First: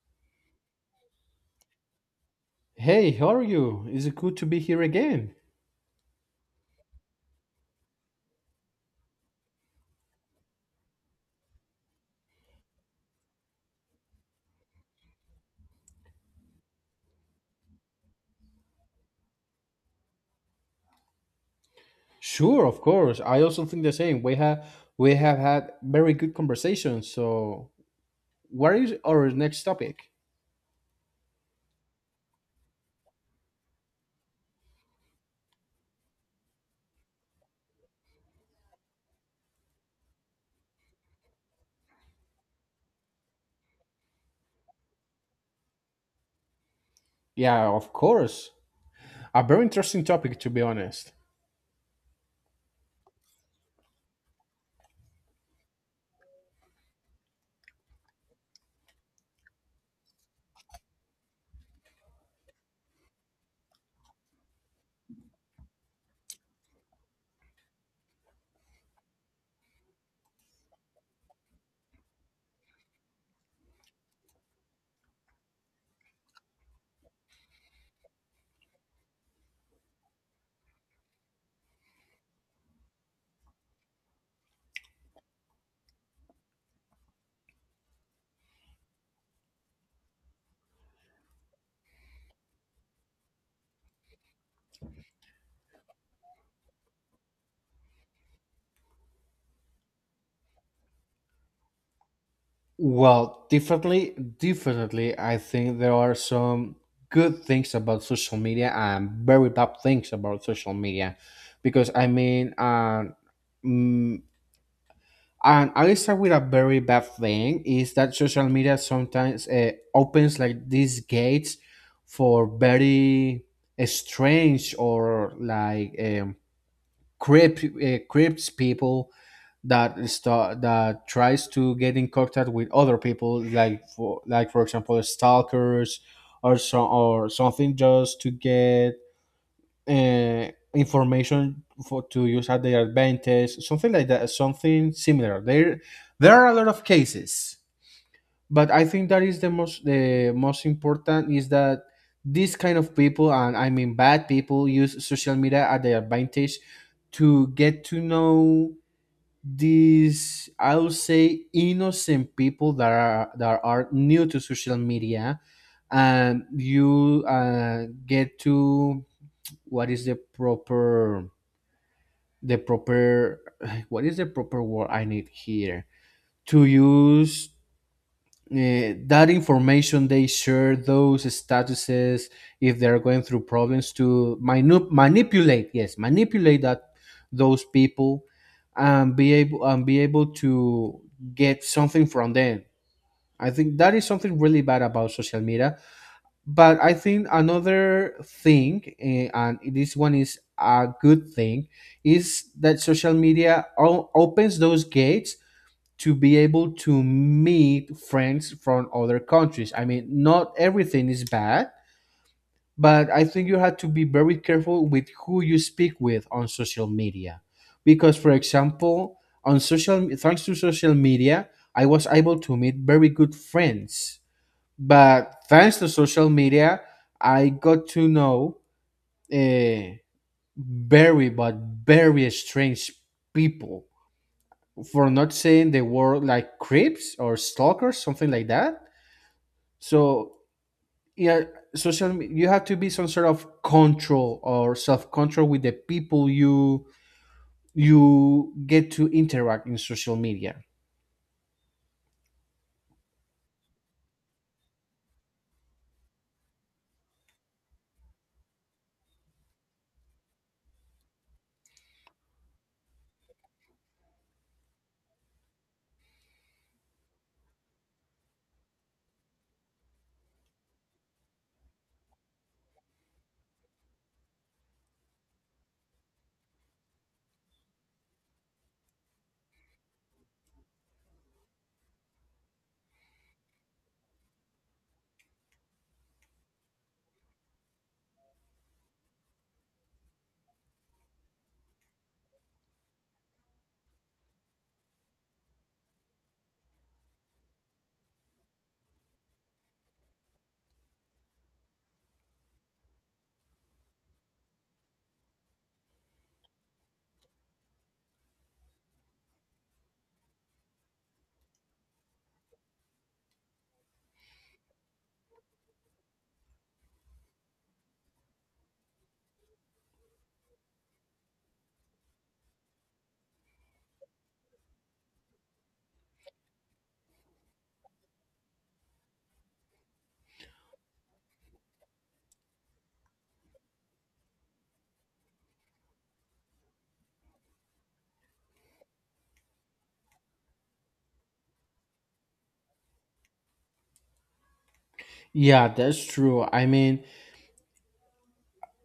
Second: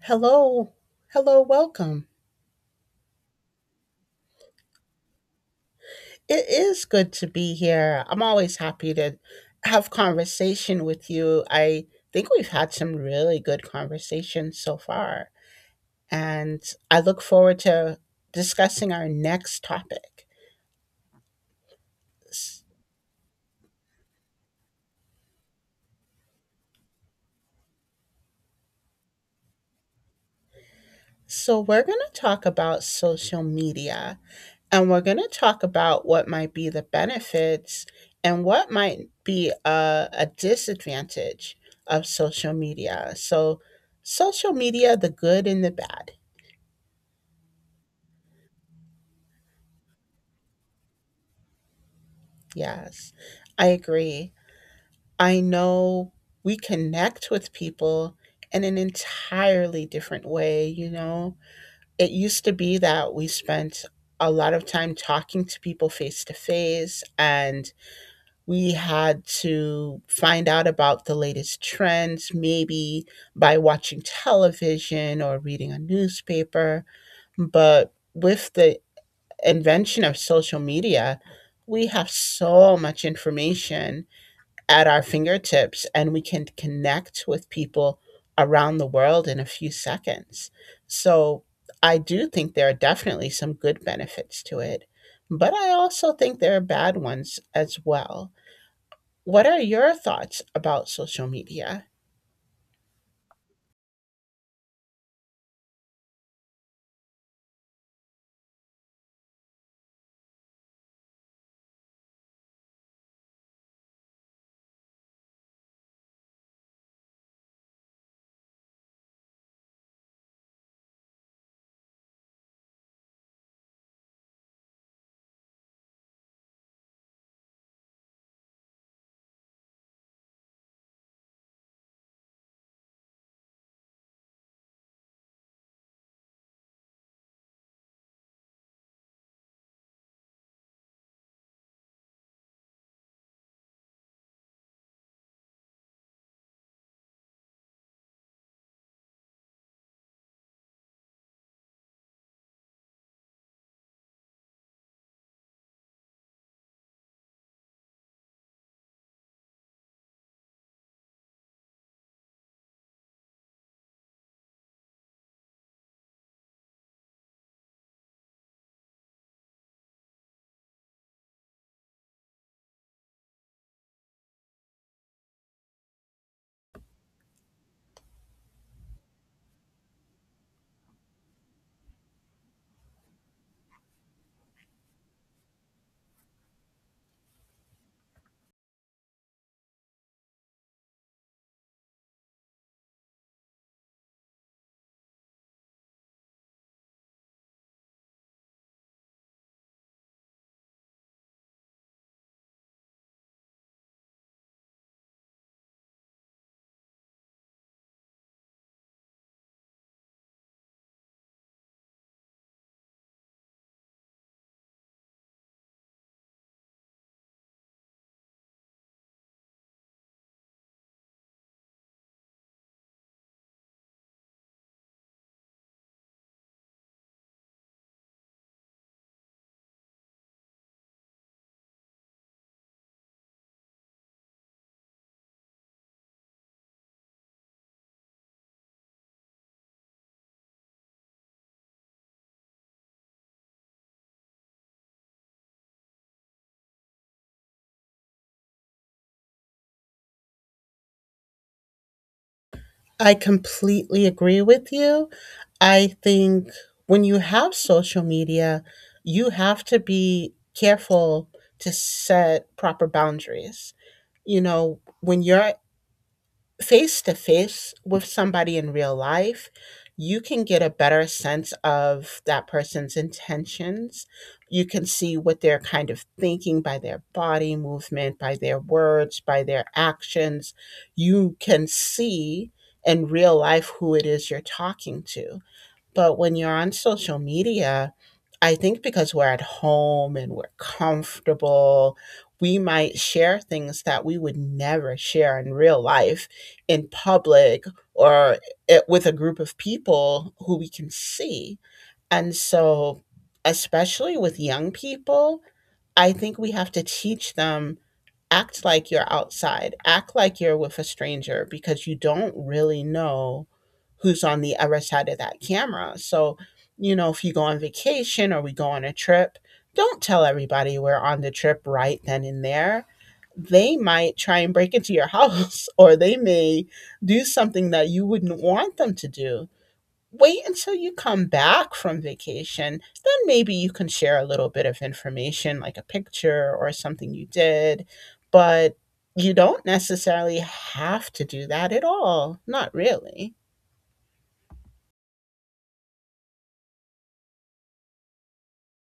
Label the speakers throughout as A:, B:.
A: Hello. Hello, welcome.
B: Hey, how are you? Is it good to be here again?
A: It is good to be here. I'm always happy to have conversation with you. I think we've had some really good conversations so far, and I look forward to discussing our next topic. S-
B: Sure, of course. I also think the same. We have had very good conversations. So, what is our next topic?
A: So, we're going to talk about social media. And we're going to talk about what might be the benefits and what might be a disadvantage of social media. So, social media, the good and the bad.
B: Yeah, of course. A very interesting topic to be honest.
A: Yes, I agree. I know we connect with people in an entirely different way. You know, it used to be that we spent a lot of time talking to people face to face, and we had to find out about the latest trends, maybe by watching television or reading a newspaper. But with the invention of social media, we have so much information at our fingertips, and we can connect with people around the world in a few seconds. So I do think there are definitely some good benefits to it, but I also think there are bad ones as well. What are your thoughts about social media?
B: Well, definitely I think there are some good things about social media and very bad things about social media because mm, and I start with a very bad thing is that social media sometimes opens like these gates for very strange or like creeps people that start that tries to get in contact with other people like for example stalkers or so or something just to get uh, information for to use at their advantage, something like that, something similar. There are a lot of cases, but I think that is the most important is that these kind of people, and I mean bad people, use social media at their advantage to get to know these, I would say, innocent people that are new to social media and you get to, what is the proper the proper what is the proper word I need here to use, that information they share, those statuses, if they're going through problems to manipulate, yes, manipulate that, those people, and be able to get something from them. I think that is something really bad about social media. But I think another thing, and this one is a good thing, is that social media opens those gates to be able to meet friends from other countries. I mean, not everything is bad, but I think you have to be very careful with who you speak with on social media. Because, for example, thanks to social media, I was able to meet very good friends, but thanks to social media I got to know, uh, very, but very strange people, for not saying the word like creeps or stalkers, something like that. So yeah, you have to be some sort of control or self-control with the people you get to interact in social media.
A: I completely agree with you. I think when you have social media, you have to be careful to set proper boundaries. You know, when you're face to face with somebody in real life, you can get a better sense of that person's intentions. You can see what they're kind of thinking by their body movement, by their words, by their actions. You can see in real life who it is you're talking to. But when you're on social media, I think because we're at home and we're comfortable, we might share things that we would never share in real life, in public, or it, with a group of people who we can see. And so, especially with young people, I think we have to teach them, act like you're outside, act like you're with a stranger, because you don't really know who's on the other side of that camera. So, you know, if you go on vacation or we go on a trip, don't tell everybody we're on the trip right then and there. They might try and break into your house or they may do something that you wouldn't want them to do. Wait until you come back from vacation. Then maybe you can share a little bit of information, like a picture or something you did. But you don't necessarily have to do that at all. Not really.
B: Yeah, that's true. I mean,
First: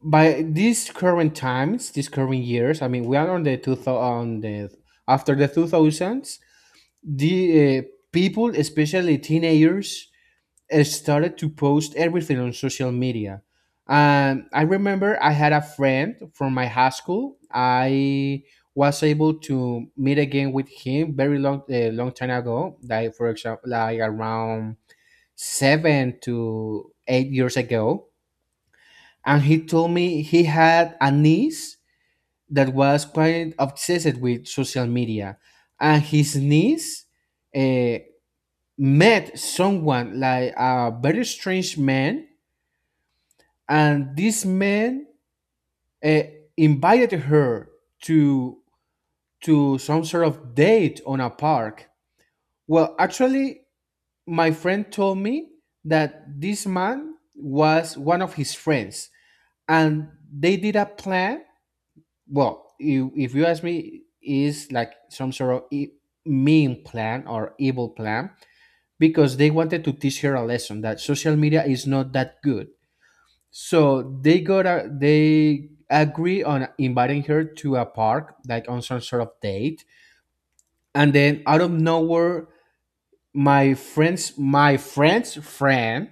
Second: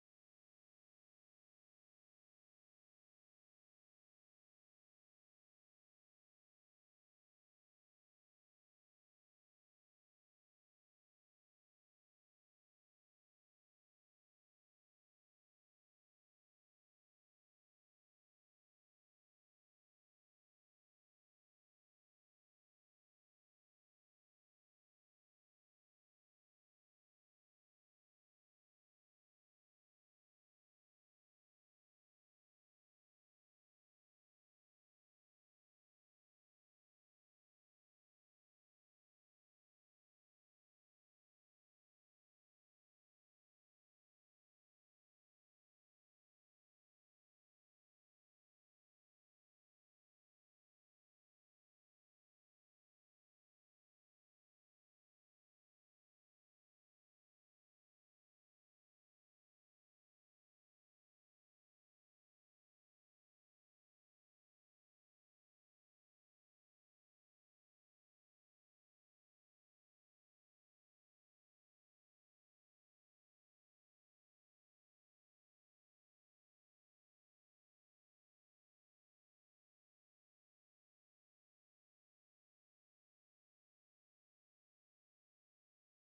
B: by these current times, these current years, I mean, we are on the two thousand, on the after the two thousands, the people, especially teenagers, started to post everything on social media. I remember I had a friend from my high school. I was able to meet again with him very long, long time ago. Like for example, like around 7 to 8 years ago, and he told me he had a niece that was quite obsessed with social media. And his niece, uh, met someone like a very strange man, and this man, uh, invited her to some sort of date on a park. Well, actually, my friend told me that this man was one of his friends, and they did a plan. Well, you, if you ask me, is like some sort of mean plan or evil plan, because they wanted to teach her a lesson that social media is not that good. So they got a, they agree on inviting her to a park like on some sort of date, and then out of nowhere, my friend's friend,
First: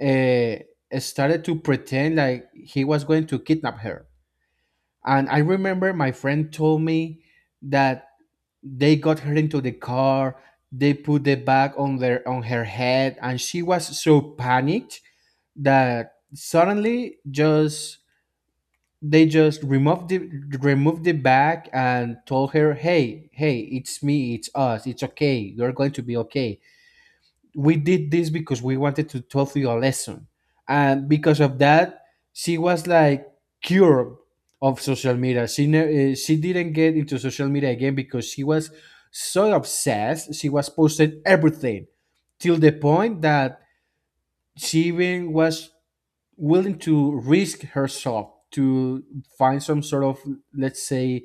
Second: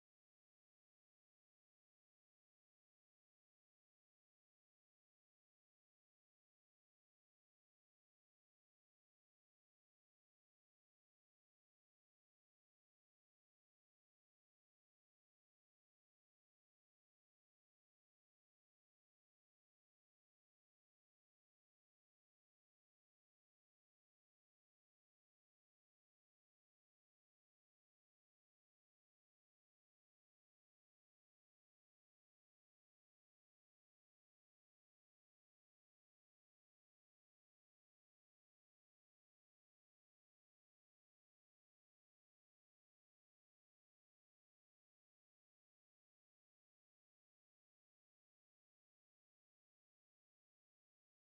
B: uh, started to pretend like he was going to kidnap her. And I remember my friend told me that they got her into the car. They put the bag on their on her head, and she was so panicked that suddenly just they just removed the bag and told her, "Hey, hey, it's me, it's us, it's okay. You're going to be okay. We did this because we wanted to tell you a lesson." And because of that, she was like cured of social media. She didn't get into social media again because she was so obsessed. She was posting everything till the point that she even was willing to risk herself to find some sort of, let's say,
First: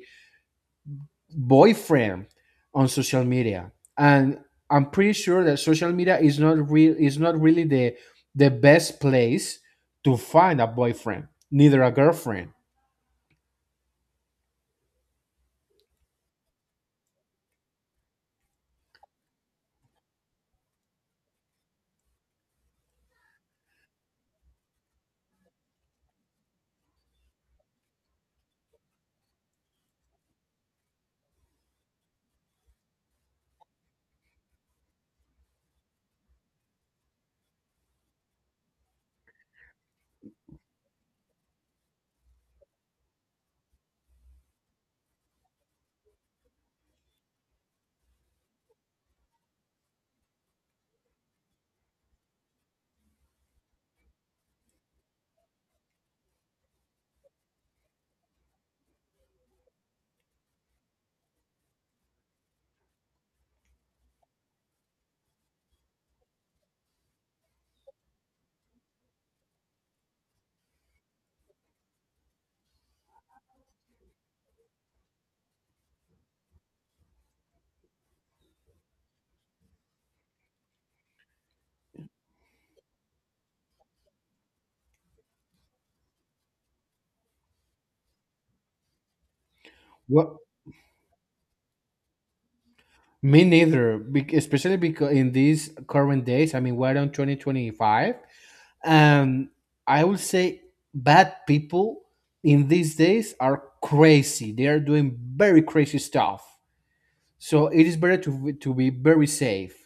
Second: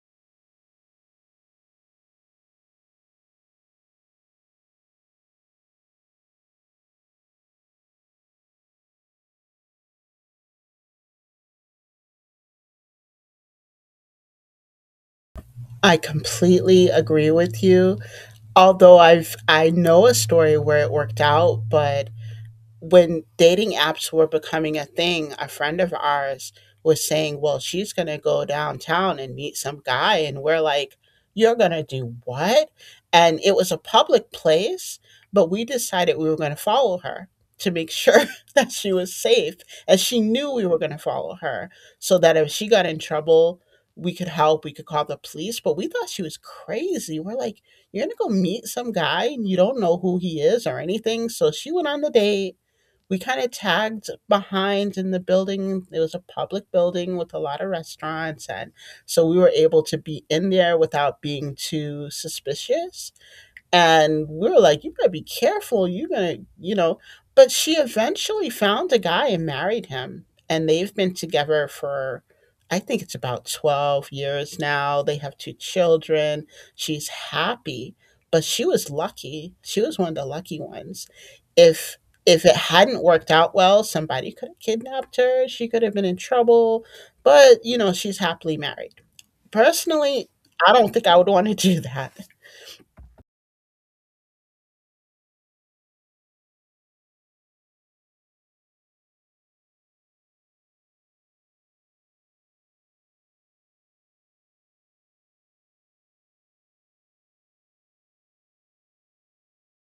B: boyfriend on social media. And I'm pretty sure that social media is not really the best place to find a boyfriend neither a girlfriend.
A: I completely agree with you. Although I know a story where it worked out, but when dating apps were becoming a thing, a friend of ours was saying, "Well, she's going to go downtown and meet some guy." And we're like, "You're going to do what?" And it was a public place, but we decided we were going to follow her to make sure that she was safe. And she knew we were going to follow her, so that if she got in trouble, we could help, we could call the police. But we thought she was crazy. We're like, "You're gonna go meet some guy and you don't know who he is or anything." So she went on the date. We kind of tagged behind in the building. It was a public building with a lot of restaurants. And so we were able to be in there without being too suspicious, and we were like, "You better be careful. You're gonna, you know." But she eventually found a guy and married him, and they've been together for, I think it's about 12 years now. They have two children. She's happy, but she was lucky. She was one of the lucky ones. If if it hadn't worked out well, somebody could have kidnapped her. She could have been in trouble. But you know, she's happily married. Personally,
B: Well,
A: I don't think I would want to do that.
B: me neither, especially because in these current days, I mean, we're on 2025, and I would say bad people in these days are crazy. They are doing very crazy stuff, so it is better to be very safe.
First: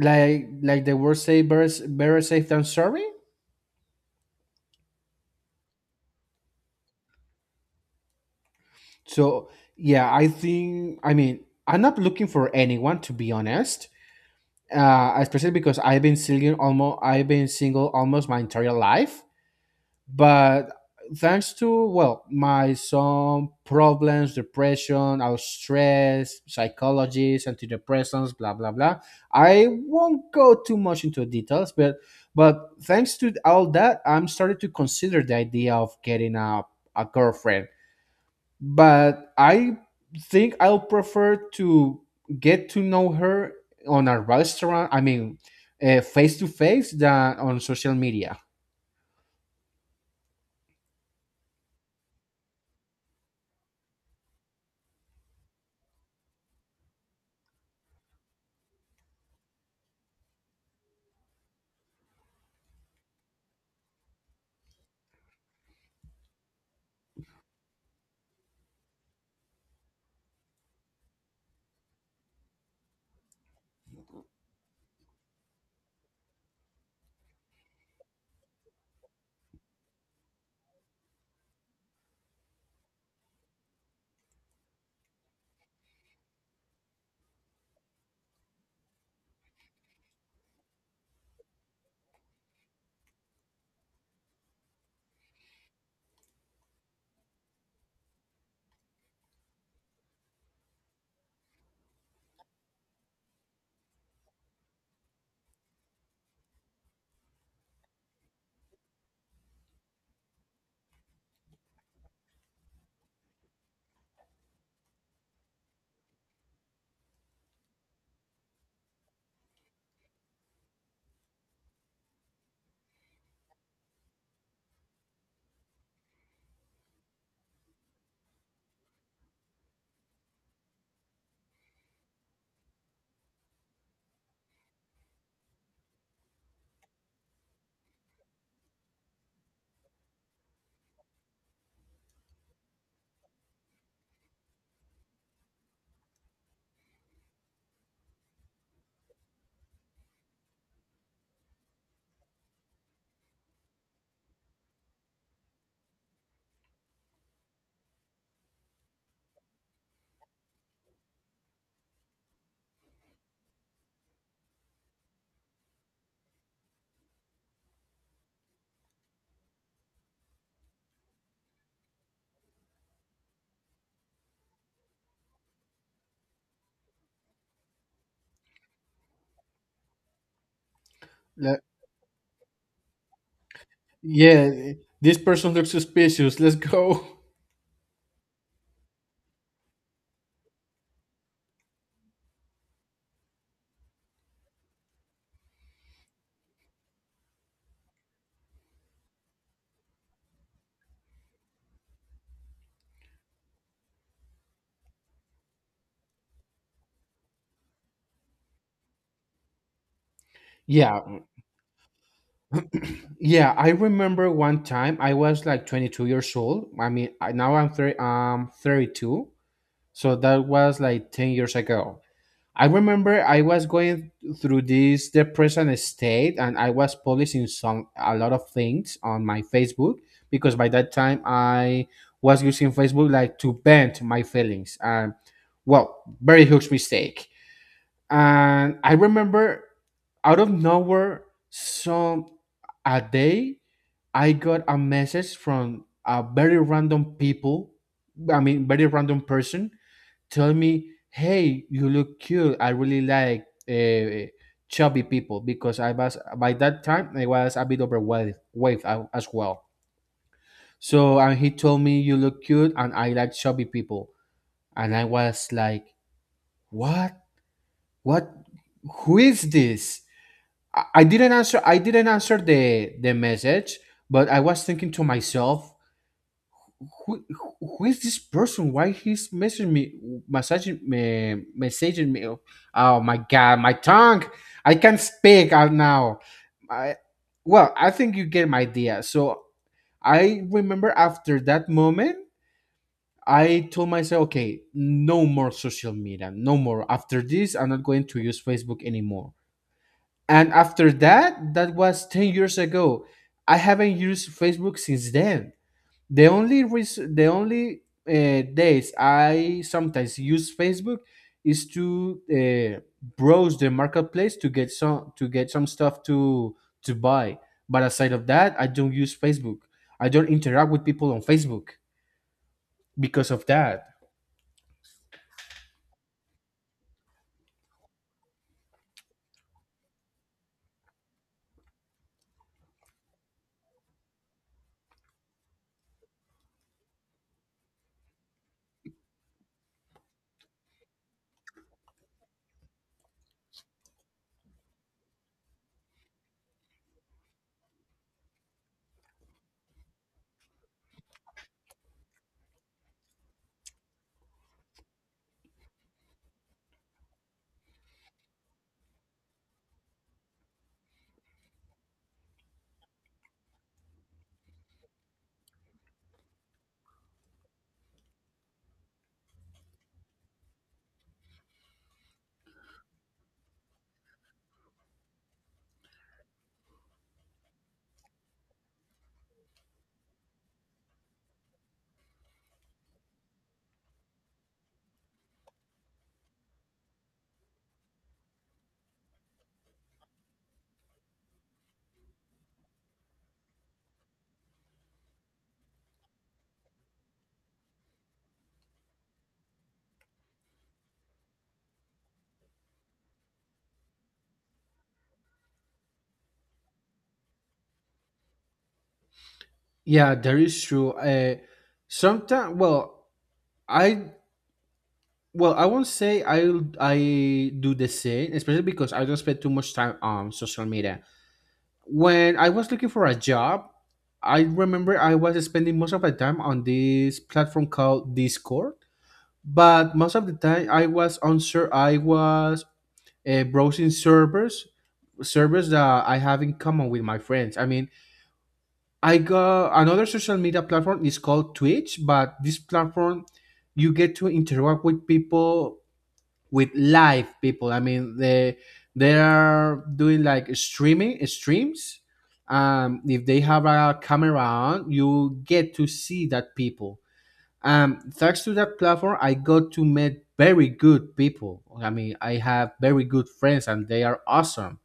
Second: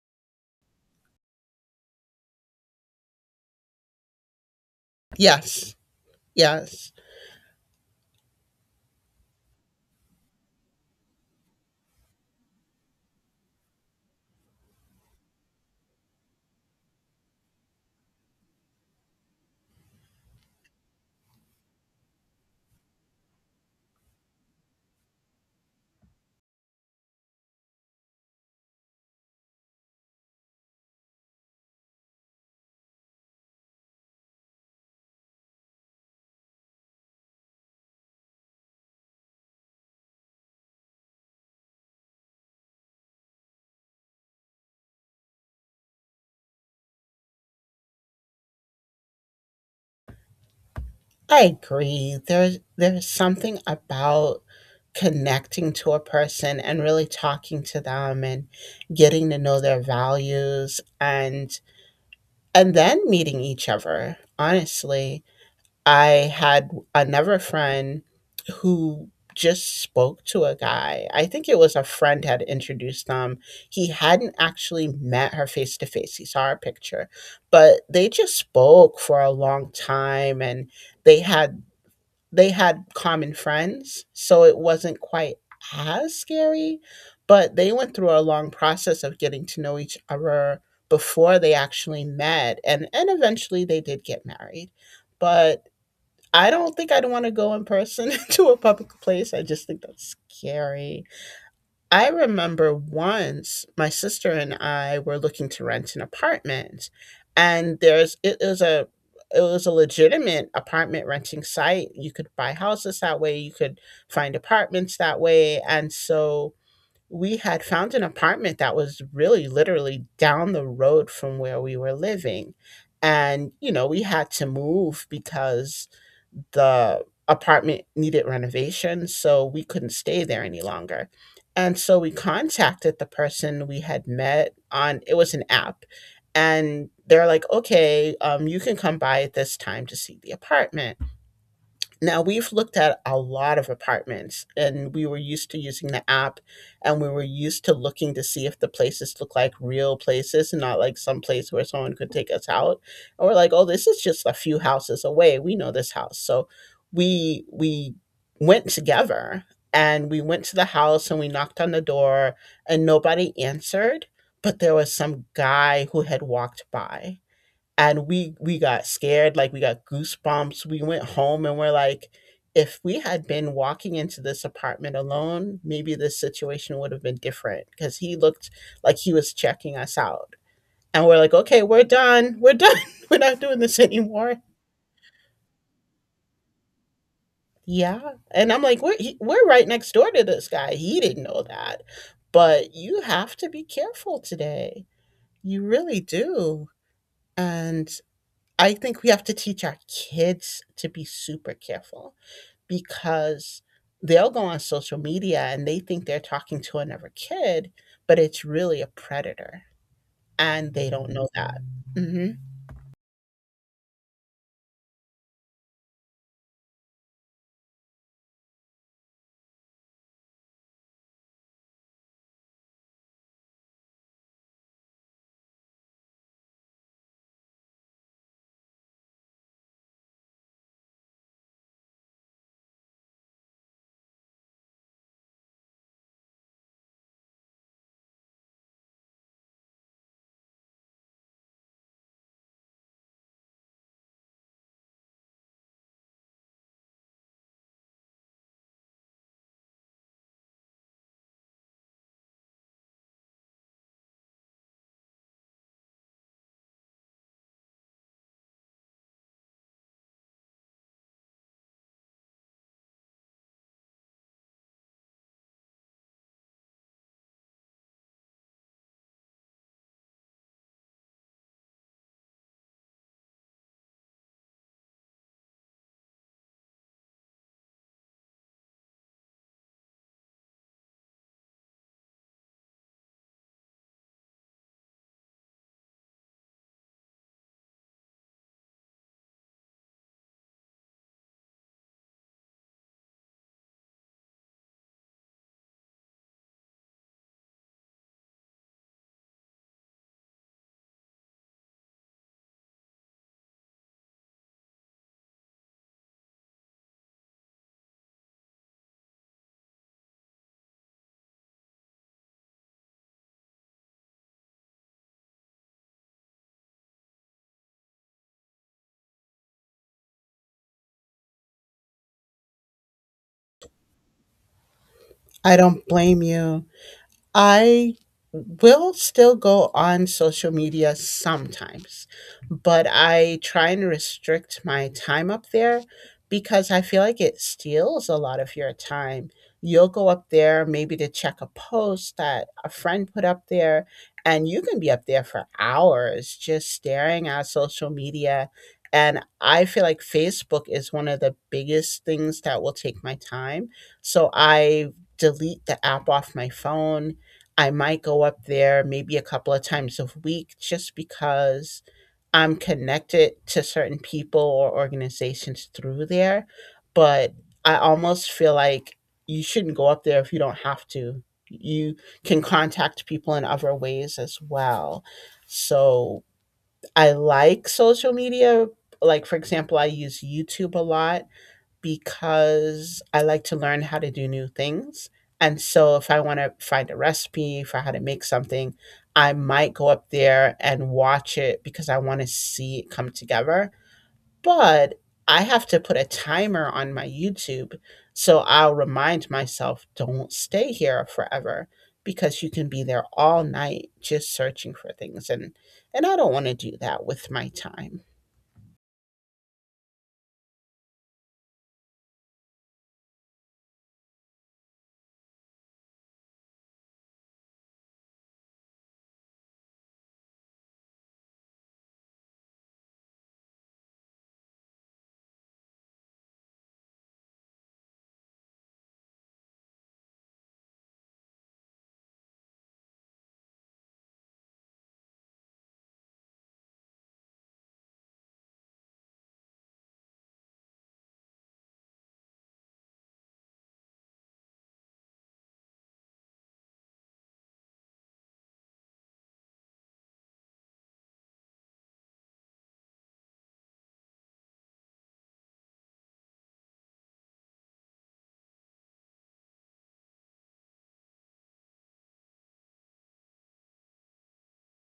B: Like the word say, better, better safe than sorry.
A: Yes. Yes.
B: So yeah, I think, I mean, I'm not looking for anyone to be honest, especially because I've been single almost my entire life. But thanks to, well, my some problems, depression, I was stressed, psychologies, antidepressants, blah blah blah, I won't go too much into details, but thanks to all that, I'm starting to consider the idea of getting a girlfriend. But I think I'll prefer to get to know her on a restaurant. I mean, face to face than on social media.
A: I agree. There's something about connecting to a person and really talking to them and getting to know their values, and then meeting each other. Honestly, I had another friend who just spoke to a guy. I think it was a friend had introduced them. He hadn't actually met her face to face. He saw her picture, but they just spoke for a long time, and they had they had common friends, so it wasn't quite as scary, but they went through a long process of getting to know each other before they actually met, and eventually they did get married. But I don't think I'd want to go in person to a public place. I just think that's scary. I remember once my sister and I were looking to rent an apartment, and there's it is a it was a legitimate apartment renting site. You could buy houses that way, you could find apartments that way, and so we had found an apartment that was really literally down the road from where we were living. And you know, we had to move because the apartment needed renovation, so we couldn't stay there any longer. And so we contacted the person we had met on, it was an app. And they're like, "Okay, you can come by at this time to see the apartment." Now, we've looked at a lot of apartments and we were used to using the app, and we were used to looking to see if the places look like real places and not like some place where someone could take us out. And we're like, "Oh, this is just a few houses away. We know this house." So we went together, and we went to the house and we knocked on the door, and nobody answered, but there was some guy who had walked by, and we got scared, like we got goosebumps. We went home and we're like, if we had been walking into this apartment alone, maybe this situation would have been different, because he looked like he was checking us out. And we're like,
B: Le-
A: "Okay, we're done, we're not doing this anymore."
B: yeah, this person looks suspicious. Let's go.
A: Yeah, and I'm like, we're right next door to this guy, he didn't know that. But you have to be careful today, you really do. And I think we have to teach our kids to be super careful, because they'll go on social media and they think they're talking to another kid, but it's really a predator and they
B: Yeah,
A: don't know that. Mhm.
B: yeah. I remember one time I was like 22 years old. I mean, I, now I'm 32, so that was like 10 years ago. I remember I was going through this depression state and I was publishing some a lot of things on my Facebook because by that time I was using Facebook like to vent my feelings and, well, very huge mistake. And I remember out of nowhere, some a day I got a message from a very random people, I mean very random person, tell me, "Hey, you look cute. I really like, chubby people," because I was, by that time I was a bit overweight weight as well. So, and he told me, "You look cute, and I like chubby people." And I was like, "What? What? Who is this?" I didn't answer. I didn't answer the message, but I was thinking to myself, who is this person? Why he's messaging me, messaging me, messaging me? Oh my god, my tongue! I can't speak out now. I, well, I think you get my idea. So I remember after that moment, I told myself, okay, no more social media, no more. After this, I'm not going to use Facebook anymore. And after that, that was 10 years ago. I haven't used Facebook since then. The only reason, the only days I sometimes use Facebook is to browse the marketplace to get some stuff to buy. But aside of that, I don't use Facebook, I don't interact with people on Facebook because of that.
A: I don't blame you. I will still go on social media sometimes, but I try and restrict my time up there because I feel like it steals a lot of your time. You'll go up there maybe to check a post that a friend put up there, and you can be up there for hours just staring at social media. And I feel like Facebook is one of the biggest things that will take my time. So I delete the app off my phone. I might go up there maybe a couple of times a week just because I'm connected to certain people or organizations through there. But I almost feel like you shouldn't go up there if you don't have to. You can contact people in other ways as well. So I like social media. Like, for example, I use YouTube a lot because I like to learn how to do new things. And so if I want to find a recipe for how to make something, I might go up there and watch it because I want to see it come together. But I have to put a timer on my YouTube. So I'll remind myself, don't stay here forever, because you can be there all night just searching for things, and I don't want to do that with my time.
B: Yeah, that is true. Sometimes, well, I, well, I won't say I do the same, especially because I don't spend too much time on social media. When I was looking for a job, I remember I was spending most of my time on this platform called Discord. But most of the time, I was on sur- I was browsing servers, servers that I have in common with my friends. I mean, I got another social media platform is called Twitch, but this platform you get to interact with people, with live people. I mean, they are doing like streaming streams. If they have a camera on, you get to see that people. Thanks to that platform, I got to meet very good people. I mean, I have very good friends, and they are awesome.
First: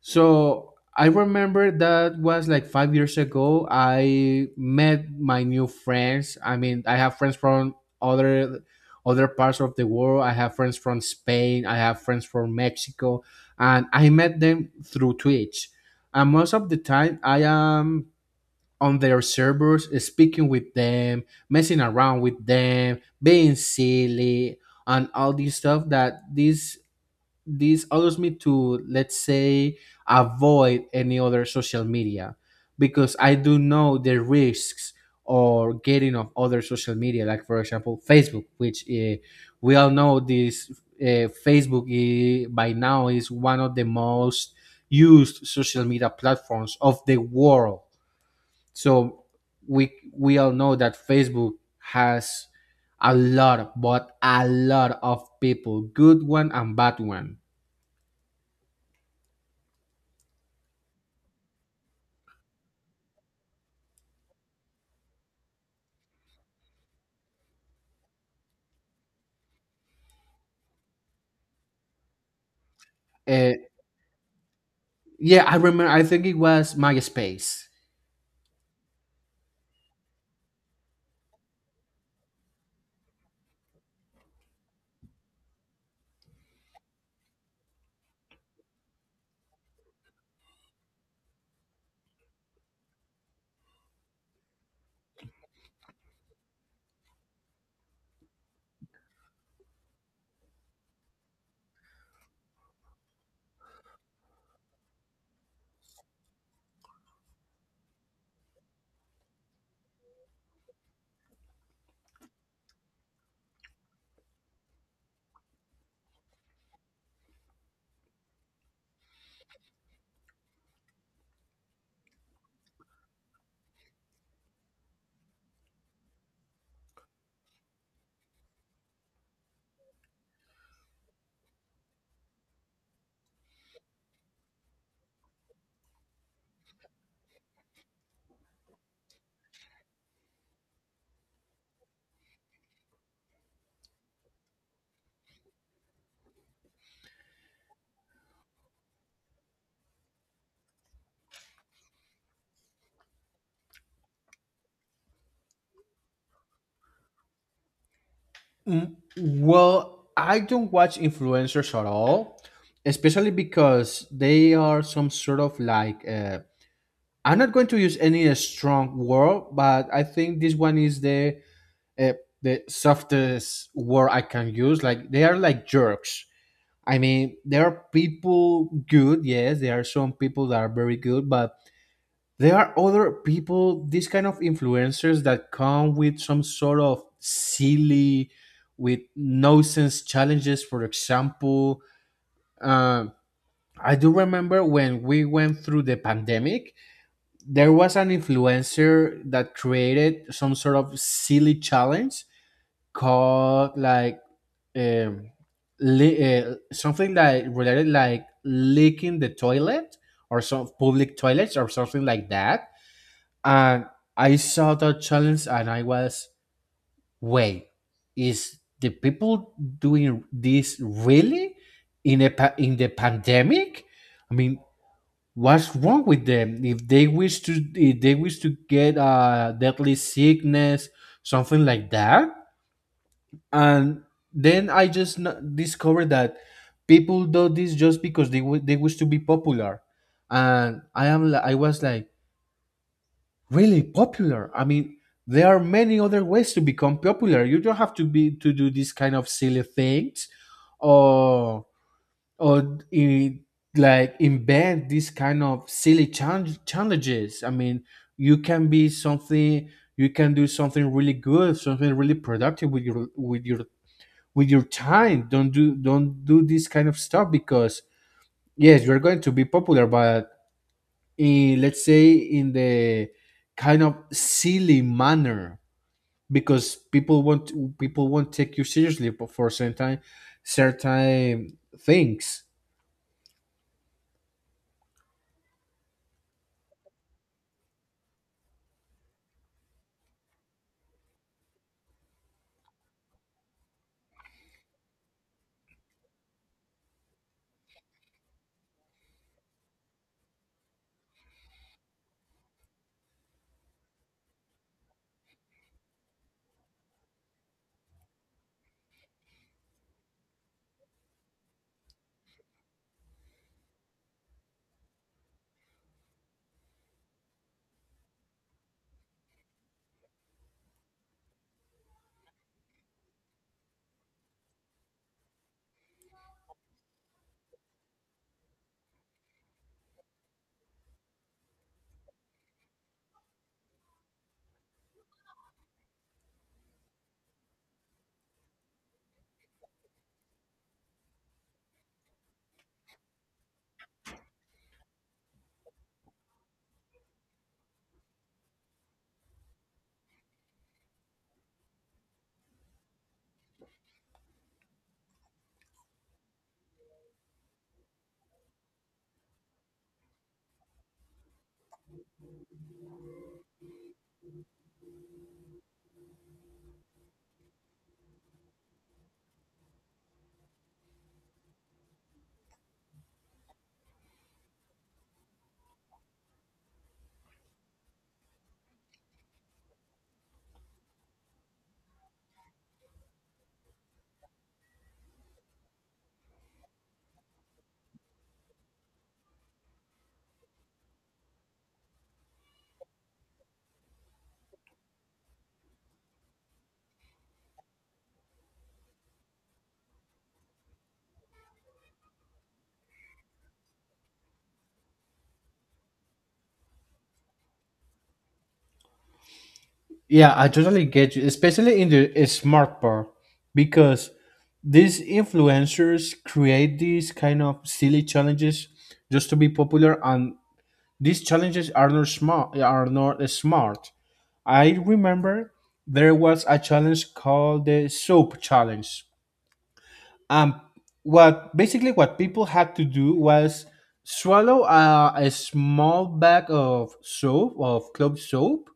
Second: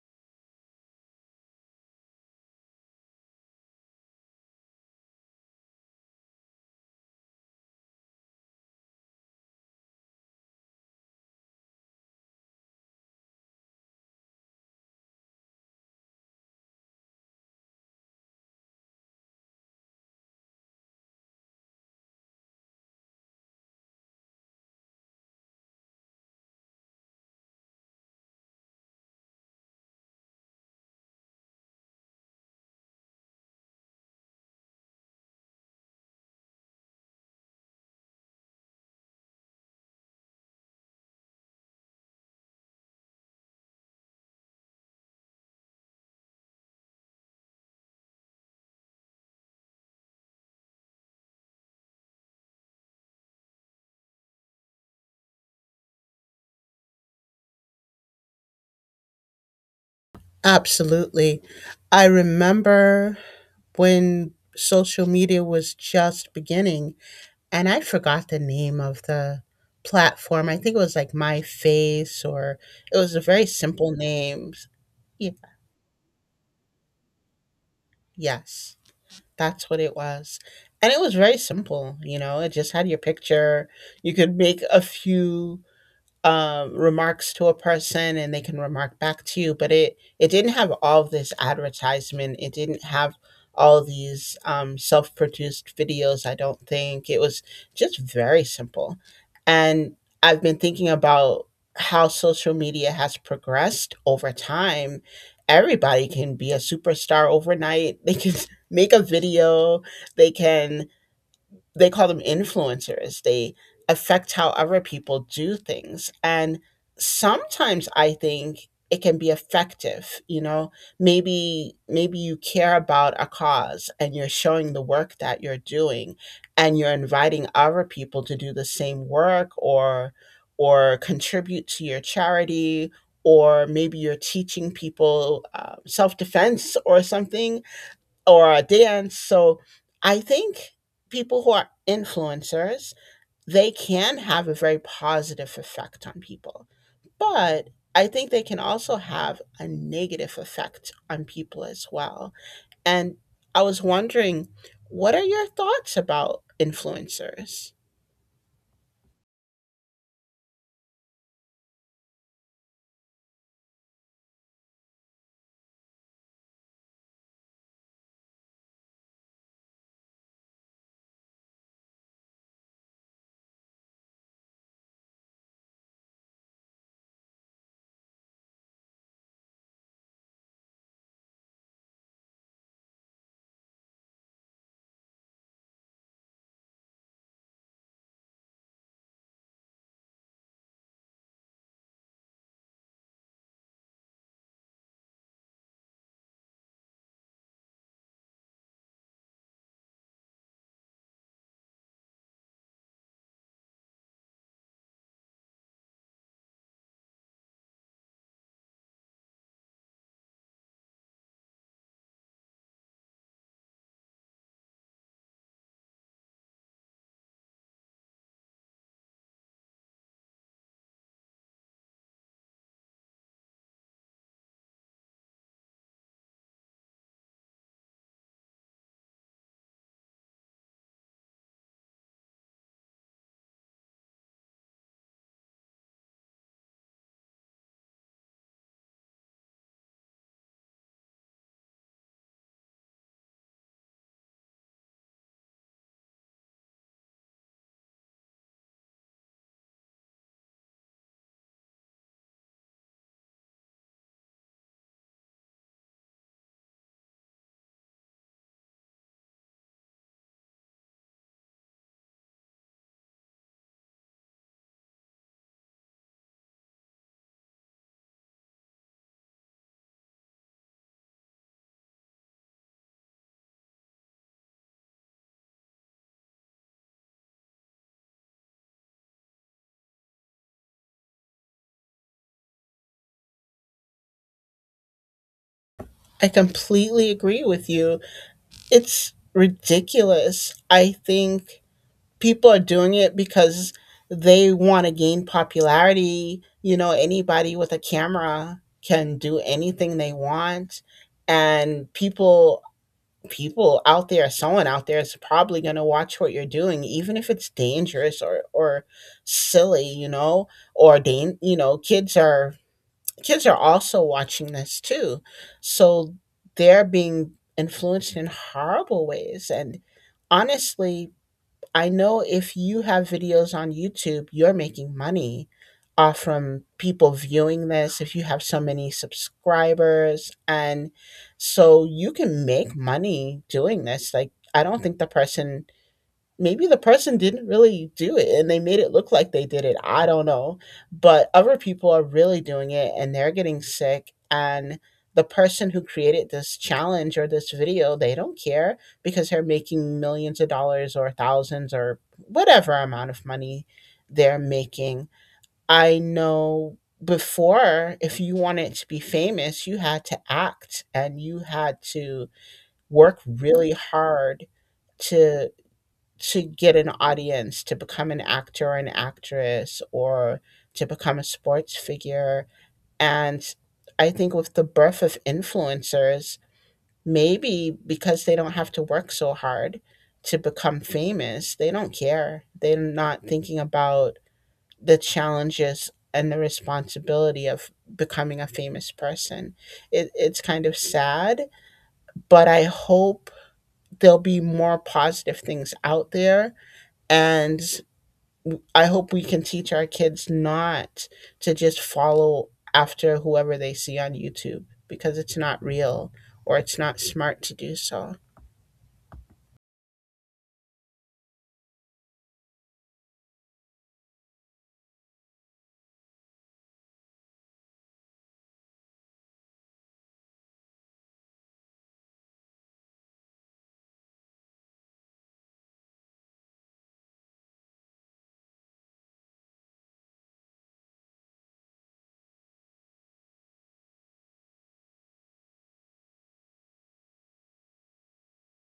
B: So I remember that was like 5 years ago I met my new friends. I mean, I have friends from other parts of the world. I have friends from Spain, I have friends from Mexico, and I met them through Twitch. And most of the time, I am on their servers, speaking with them, messing around with them, being silly, and all this stuff that this allows me to, let's say, avoid any other social media, because I do know the risks or getting of other social media, like for example Facebook, which we all know this. uh, Facebook, by now is one of the most used social media platforms of the world. So we all know that Facebook has a lot, but a lot of people, good one and bad one.
A: Absolutely. I remember when social media was just beginning, and I forgot the name of the platform. I think it was like My Face, or it was a very
B: Eh,
A: simple name. Yeah,
B: Yeah, I remember. I think it was MySpace.
A: yes, that's what it was. And it was very simple, you know, it just had your picture. You could make a few remarks to a person and they can remark back to you. But it didn't have all of this advertisement. It didn't have all of these self produced videos. I don't think it was, just very simple. And I've been thinking about how social media has progressed over time. Everybody can be a superstar overnight. They can make a video. They can they call them influencers. They affect how other people do things. And sometimes I think it can be effective, you know. Maybe maybe you care about a cause and you're showing the work that you're doing, and you're inviting other people to do the same work or contribute to your charity, or maybe you're teaching people self-defense or something, or a dance. So I think people who are influencers, they can have a very positive effect on people. But I think they can also have a negative effect on people as well. And I was wondering, what are your thoughts about influencers?
B: Well, I don't watch influencers at all, especially because they are some sort of like, I'm not going to use any strong word, but I think this one is uh, the softest word I can use. Like they are like jerks. I mean, there are people good, yes. There are some people that are very good, but there are other people, these kind of influencers that come with some sort of silly, with no sense challenges, for example, uh, I do remember when we went through the pandemic, there was an influencer that created some sort of silly challenge called like um, something like related, like licking the toilet or some public toilets or something like that. And I saw that challenge and I was, wait, is the people doing this really in the pandemic? I mean, what's wrong with them? If they wish to get a deadly sickness, something like that. And then I just discovered that people do this just because they wish to be popular, and I was like, really popular? I mean, there are many other ways to become popular. You don't have to be, to do these kind of silly things, or or in, like invent these kind of challenges. I mean, you can be something. You can do something really good, something really productive with your with your with your time. Don't do this kind of stuff because yes, you're going to be popular, but in, let's say, in the kind of silly manner, because people won't take you seriously for certain things.
A: I completely agree with you. It's ridiculous. I think people are doing it because they want to gain popularity. You know, anybody with a camera can do anything they want. And people out there, someone out there is probably gonna watch what you're doing, even if it's dangerous or silly, you know, or you know, kids are also watching this too. So they're being influenced in horrible ways. And honestly, I know if you have videos on YouTube, you're making money off from people viewing this. If you have so many subscribers, and so you can make money doing this. Like, I don't think the person. Maybe the person didn't really do it and they made it look like they did it, I don't know, but other people are really doing it and they're getting sick and the person who created this challenge or this video, they don't care because they're making millions of dollars or thousands or whatever amount of money they're making. I know before if you wanted to be famous, you had to act and you had to work really hard to to get an audience, to become an actor or an actress, or to become a sports figure. And I think with the birth of influencers, maybe because they don't have to work so hard to become famous, they don't care. They're not thinking about the challenges and the responsibility of becoming a famous person. It's kind of sad, but I hope there'll be more positive things out there and I hope we can teach our kids not to just follow after whoever they see on YouTube because it's not real or it's not smart to do so.
B: Yeah, I totally get you, especially in the smart part, because these influencers create these kind of silly challenges just to be popular, and these challenges are not smart. I remember there was a challenge called the soap challenge. um what Basically what people had to do was swallow a small bag of soap, of clove soap,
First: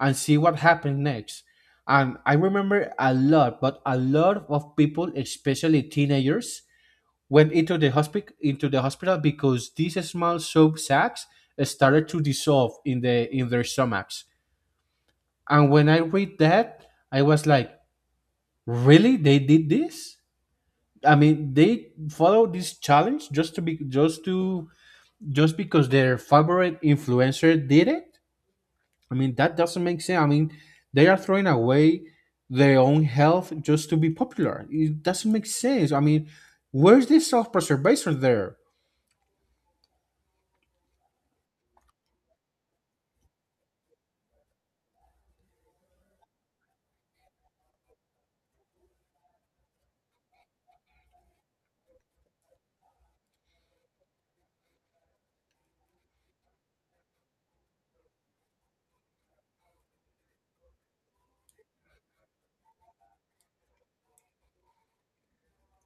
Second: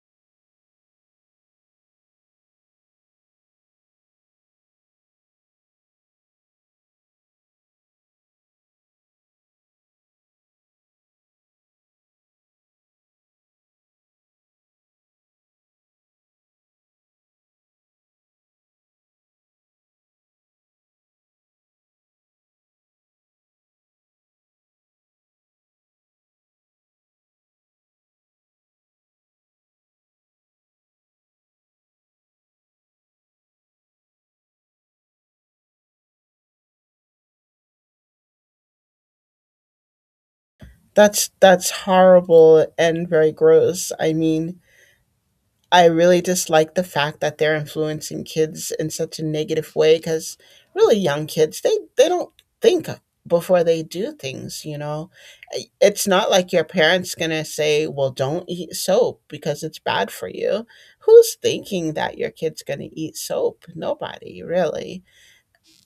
B: and see what happened next. And I remember a lot, but a lot of people, especially teenagers, went into the hospital because these small soap sacks started to dissolve in their stomachs. And when I read that, I was like, really, they did this? I mean, they follow this challenge just because their favorite influencer did it. I mean, that doesn't make sense. I mean, they are throwing away their own health just to be popular. It doesn't make sense. I mean, where's this self preservation there?
A: That's horrible and very gross. I mean, I really dislike the fact that they're influencing kids in such a negative way cuz really young kids they don't think before they do things, you know. It's not like your parents going to say, "Well, don't eat soap because it's bad for you." Who's thinking that your kid's going to eat soap? Nobody, really.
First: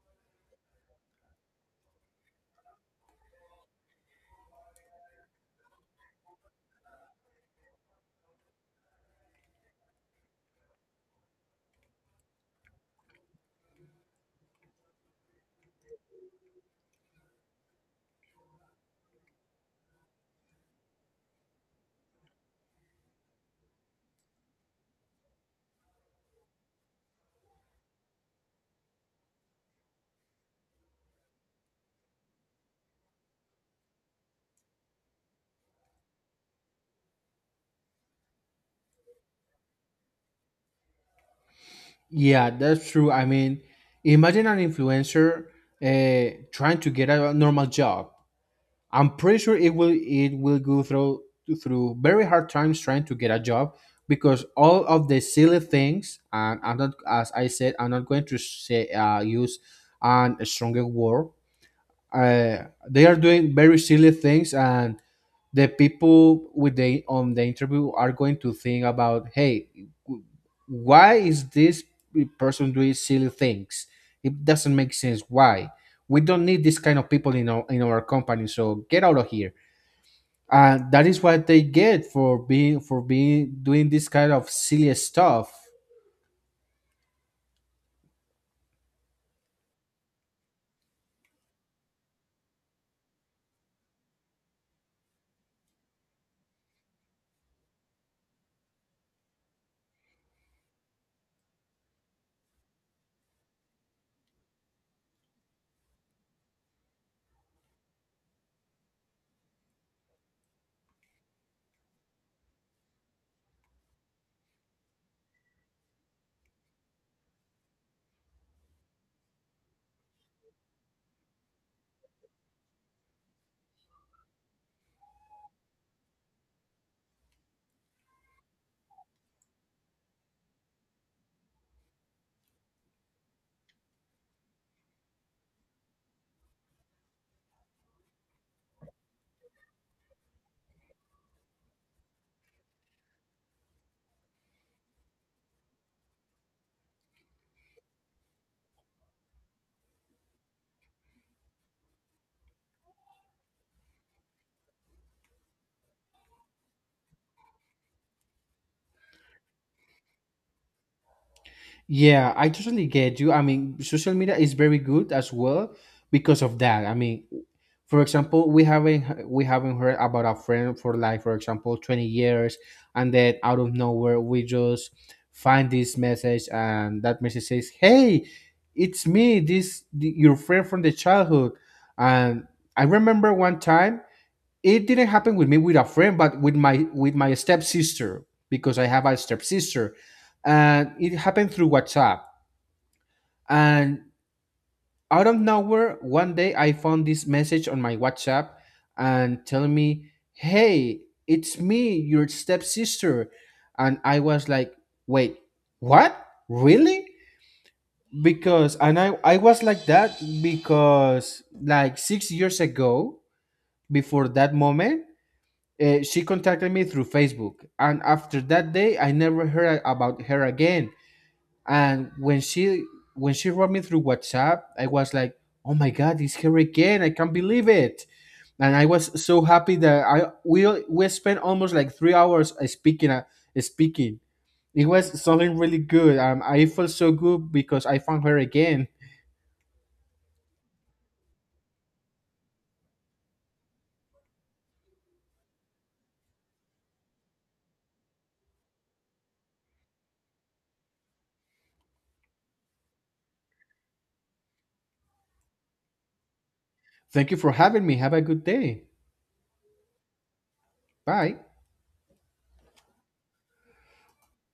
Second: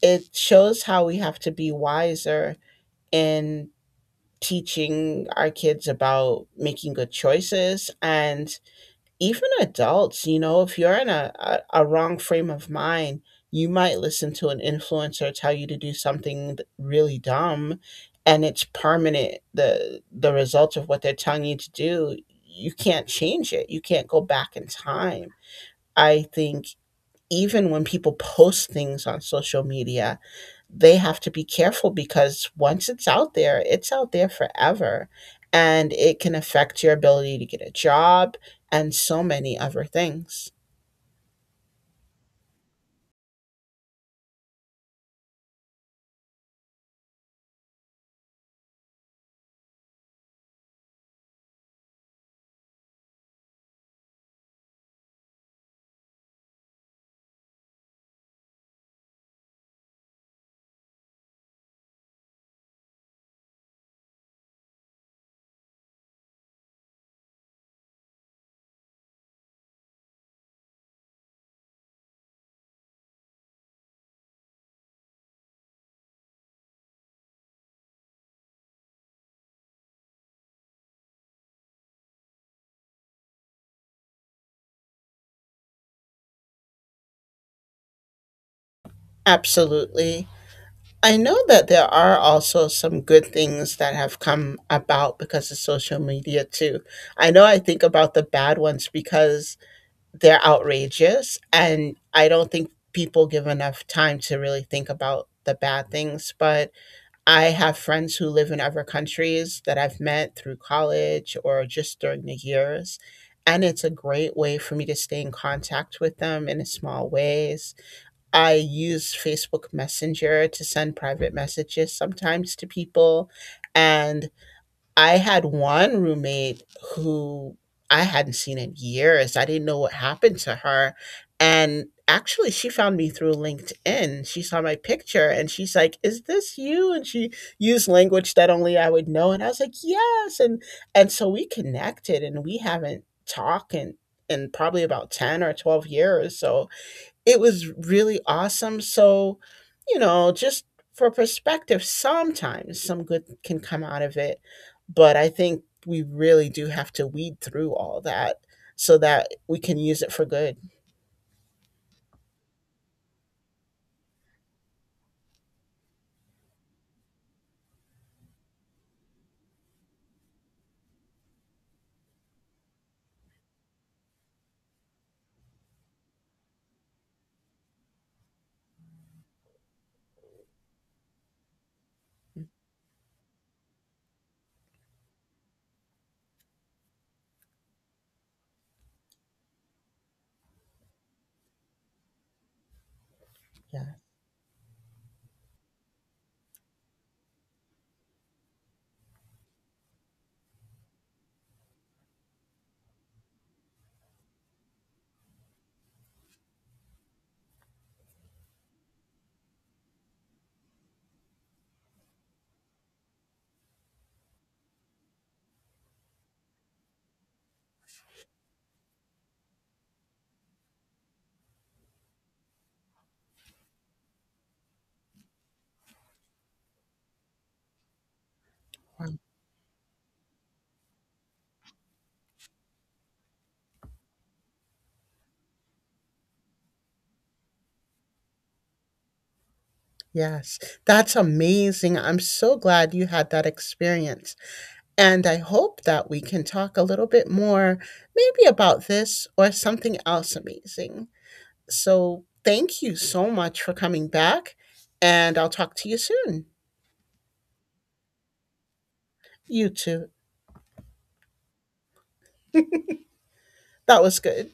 A: It shows how we have to be wiser in teaching our kids about making good choices and even adults, you know, if you're in a wrong frame of mind, you might listen to an influencer tell you to do something really dumb, and it's permanent. The result of what they're telling you to do, you can't change it. You can't go back in time. I think even when people post things on social media, they have to be careful because once it's out there forever, and it can affect your ability to get a job and so many other things.
B: Yeah, that's true. I mean, imagine an influencer trying to get a normal job. I'm pretty sure it will go through, through very hard times trying to get a job because all of the silly things. And I'm not, as I said, I'm not going to say, use an stronger word. They are doing very silly things, and the people with, the on the interview, are going to think about, hey, why is this person doing silly things? It doesn't make sense. Why, we don't need this kind of people in our company, so get out of here. And that is what they get for being doing this kind of silly stuff.
A: Absolutely. I know that there are also some good things that have come about because of social media too. I know I think about the bad ones because they're outrageous and I don't think people give enough time to really think about the bad things, but I have friends who live in other countries that I've met through college or just during the years. And it's a great way for me to stay in contact with them in small ways. I use Facebook Messenger to send private messages sometimes to people. And I had one roommate who I hadn't seen in years. I didn't know what happened to her. And actually, she found me through LinkedIn. She saw my picture and she's like, "Is this you?" And she used language that only I would know. And I was like, "Yes." And so we connected and we haven't talked in probably about 10 or 12 years. So it was really awesome. So, you know, just for perspective, sometimes some good can come out of it. But I think we really do have to weed through all that so that we can use it for good.
B: Yeah, I totally get you. I mean, social media is very good as well because of that. I mean, for example, we haven't heard about a friend for like, for example, 20 years, and then out of nowhere we just find this message, and that message says, hey, it's me, this your friend from the childhood. And I remember one time, it didn't happen with me with a friend, but with my stepsister, because I have a stepsister, and it happened through WhatsApp.
A: Yeah.
B: And out of nowhere, one day I found this message on my WhatsApp, and telling me, "Hey, it's me, your stepsister," and I was like, "Wait, what? Really?" Because, and I was like that because like 6 years ago, before that moment, she contacted me through Facebook, and after that day, I never heard about her again. And when she wrote me through WhatsApp, I was like, "Oh my God, it's her again! I can't believe it!" And I
A: Wow.
B: was so happy that I we spent almost like 3 hours speaking. It was something really good. I felt so good because I found her again.
A: Yes. That's amazing. I'm so glad you had that experience. And I hope that we can talk a little bit more, maybe about this or something else amazing. So thank you so much for coming back, and I'll talk to you soon.
B: Thank you for having me. Have a good day.
A: You too.
B: Bye.
A: That was good.